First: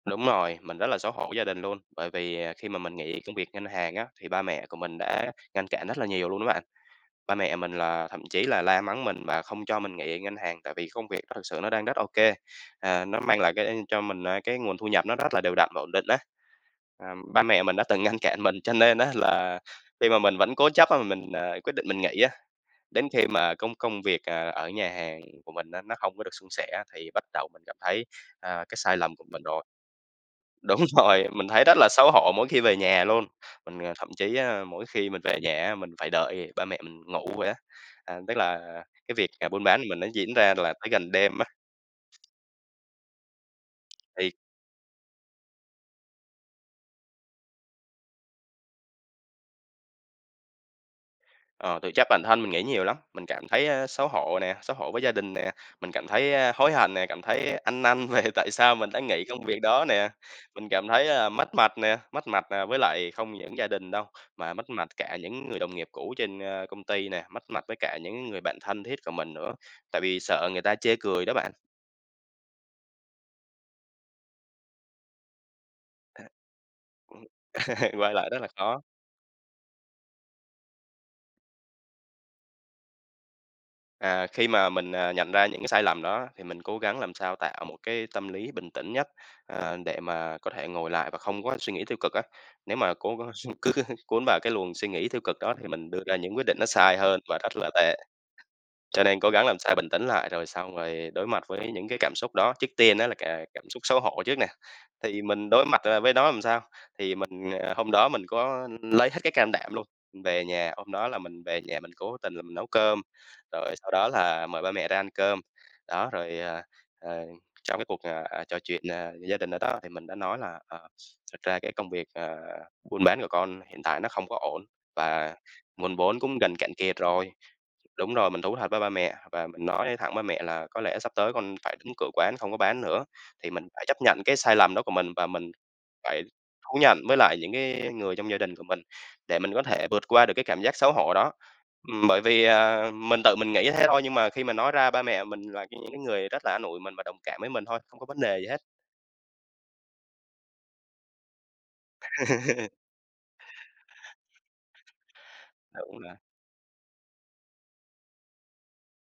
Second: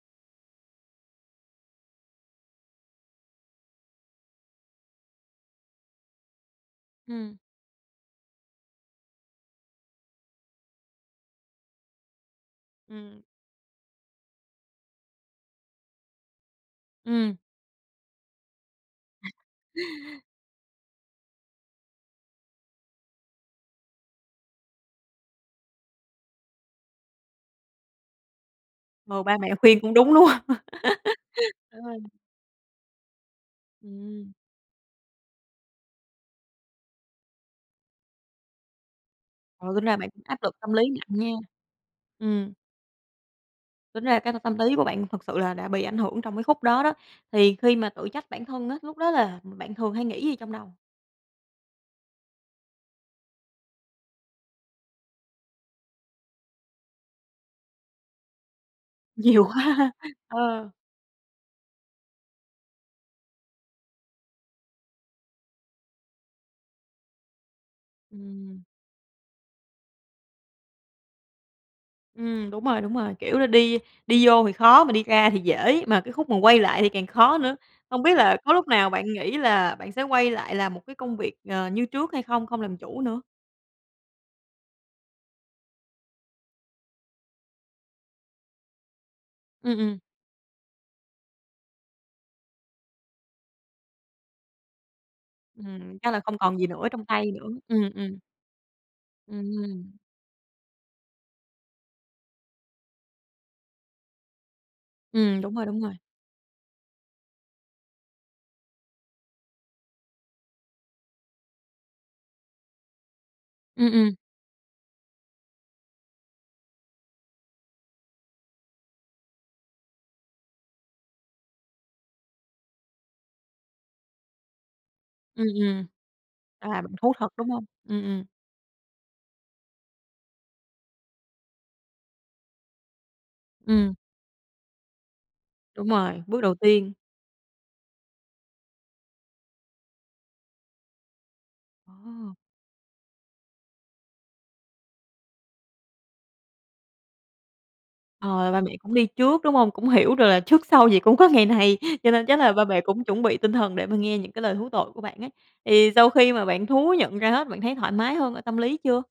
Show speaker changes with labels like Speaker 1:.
Speaker 1: Đúng rồi, mình rất là xấu hổ gia đình luôn, bởi vì khi mà mình nghỉ công việc ngân hàng á, thì ba mẹ của mình đã ngăn cản rất là nhiều luôn đó bạn. Ba
Speaker 2: Ừm.
Speaker 1: mẹ mình là thậm chí là la mắng mình và không cho mình nghỉ ở ngân hàng tại vì công việc đó thực sự nó đang rất ô kê, ờ, nó
Speaker 2: Ừm.
Speaker 1: mang lại cái cho mình, ờ, cái nguồn thu nhập nó rất là đều đặn và ổn định á. Ờm,
Speaker 2: Ừm.
Speaker 1: ba mẹ mình đã từng ngăn cản mình, cho nên á là khi mà mình vẫn cố chấp á mà mình, à, quyết định mình nghỉ á, đến khi mà công công việc, ờ, ở nhà hàng của mình á, nó không có được suôn sẻ, thì bắt đầu mình cảm thấy, à, cái sai lầm
Speaker 2: Ồ,
Speaker 1: của
Speaker 2: ba
Speaker 1: mình
Speaker 2: mẹ
Speaker 1: rồi.
Speaker 2: khuyên cũng đúng, đúng không?
Speaker 1: Đúng rồi, mình thấy rất
Speaker 2: Đúng
Speaker 1: là
Speaker 2: rồi.
Speaker 1: xấu hổ mỗi khi về nhà luôn, mình thậm
Speaker 2: Ừm.
Speaker 1: chí, à, mỗi khi mình về nhà á mình phải đợi ba mẹ mình ngủ rồi á, à, tức là cái việc, à, buôn
Speaker 2: Ừ,
Speaker 1: bán
Speaker 2: tính ra
Speaker 1: mình nó
Speaker 2: bạn cũng
Speaker 1: diễn
Speaker 2: áp
Speaker 1: ra
Speaker 2: lực tâm
Speaker 1: là
Speaker 2: lý
Speaker 1: phải gần
Speaker 2: nặng nha.
Speaker 1: đêm á.
Speaker 2: Ừm. Tính ra
Speaker 1: Thì
Speaker 2: cái tâm tâm lý của bạn thật sự là đã bị ảnh hưởng trong cái khúc đó đó. Thì khi mà tự trách bản thân á, lúc đó là bạn thường hay nghĩ gì trong đầu?
Speaker 1: Ờ, tự trách bản thân, mình nghĩ nhiều lắm. Mình cảm thấy xấu hổ nè, xấu hổ với gia đình nè. Mình cảm thấy, a, hối hận nè, cảm thấy ăn năn về tại sao mình đã nghỉ
Speaker 2: Nhiều
Speaker 1: công việc
Speaker 2: quá
Speaker 1: đó
Speaker 2: ha,
Speaker 1: nè. Mình
Speaker 2: ờ.
Speaker 1: cảm thấy, ờ, mất mặt nè, mất mặt, ờ, với lại không những gia đình đâu, mà mất mặt cả những người đồng nghiệp cũ trên, ơ, công ty nè, mất mặt với cả những người bạn
Speaker 2: Ừm.
Speaker 1: thân thiết của mình nữa, tại vì sợ người ta chê cười đó bạn.
Speaker 2: Ừm, đúng rồi, đúng rồi, kiểu là, đi đi vô thì khó mà đi ra thì dễ, mà cái
Speaker 1: A,
Speaker 2: khúc mà quay lại thì càng
Speaker 1: ưm.
Speaker 2: khó nữa. Hông
Speaker 1: Quay
Speaker 2: biết
Speaker 1: lại
Speaker 2: là
Speaker 1: rất là
Speaker 2: có lúc
Speaker 1: khó.
Speaker 2: nào bạn nghĩ là bạn sẽ quay lại làm một cái công việc, ờ, như trước hay không? Không làm chủ nữa?
Speaker 1: À, khi mà mình, à, nhận ra những cái sai lầm đó, thì mình cố gắng làm sao tạo một cái tâm lý bình tĩnh nhất, à,
Speaker 2: Ừm, ừm.
Speaker 1: để mà có thể ngồi lại và không có suy nghĩ tiêu cực á. Nếu mà cố gắng s cứ cuốn vào cái luồng suy nghĩ tiêu cực đó thì mình
Speaker 2: Ừm,
Speaker 1: đưa
Speaker 2: chắc
Speaker 1: ra
Speaker 2: là
Speaker 1: những
Speaker 2: không
Speaker 1: quyết
Speaker 2: còn
Speaker 1: định nó
Speaker 2: gì nữa
Speaker 1: sai
Speaker 2: trong
Speaker 1: hơn
Speaker 2: tay
Speaker 1: và
Speaker 2: nữa.
Speaker 1: rất là
Speaker 2: Ừm,
Speaker 1: tệ,
Speaker 2: ừm.
Speaker 1: cho nên cố gắng làm sao bình
Speaker 2: Ừm.
Speaker 1: tĩnh lại rồi xong rồi đối mặt với những cái cảm xúc đó. Trước tiên á là c cảm xúc xấu hổ trước nè, thì
Speaker 2: Ừm,
Speaker 1: mình
Speaker 2: đúng rồi,
Speaker 1: đối
Speaker 2: đúng
Speaker 1: mặt,
Speaker 2: rồi.
Speaker 1: à, với nó làm sao? Thì mình, ờ, hôm đó mình có lấy hết cái can đảm luôn, về nhà hôm đó là mình về nhà, mình cố tình là mình nấu cơm, rồi
Speaker 2: Ừm,
Speaker 1: sau đó
Speaker 2: ừm.
Speaker 1: là mời ba mẹ ra ăn cơm. Đó, rồi, à, ờ, trong cái cuộc, à, à, trò chuyện, à, gia đình ở đó thì mình đã nói là "Ờ, thật ra cái công việc, ờ, buôn bán của con hiện tại nó không có ổn, và
Speaker 2: Ừm, ừm,
Speaker 1: nguồn vốn cũng gần
Speaker 2: à,
Speaker 1: cạn
Speaker 2: bạn
Speaker 1: kiệt
Speaker 2: thú thật,
Speaker 1: rồi."
Speaker 2: đúng hông? Ừm,
Speaker 1: Đúng
Speaker 2: ừm.
Speaker 1: rồi, mình thú thật với ba mẹ, và mình nói thẳng ba mẹ là "Có lẽ sắp tới con phải đóng cửa quán, không có bán nữa." Thì mình phải
Speaker 2: Ừm.
Speaker 1: chấp nhận cái sai lầm đó của mình và mình
Speaker 2: Đúng rồi,
Speaker 1: phải
Speaker 2: bước đầu
Speaker 1: thú
Speaker 2: tiên.
Speaker 1: nhận với lại những cái người trong gia đình của mình để mình có thể vượt qua được cái cảm giác xấu hổ đó. Ừm, bởi
Speaker 2: Ồ.
Speaker 1: vì, à, mình tự mình nghĩ thế thôi, nhưng mà khi mà nói ra ba mẹ mình là những cái người rất là an ủi mình và đồng cảm với mình thôi, không có vấn đề gì
Speaker 2: Ờ,
Speaker 1: hết.
Speaker 2: ba mẹ cũng đi trước, đúng hông? Cũng hiểu được là trước sau gì cũng có ngày này, cho nên chắc là ba mẹ cũng chuẩn bị tinh thần để mà nghe những cái lời thú tội của bạn ấy. Thì
Speaker 1: Đúng
Speaker 2: sau
Speaker 1: rồi.
Speaker 2: khi mà bạn thú nhận ra hết, bạn thấy thoải mái hơn ở tâm lý chưa?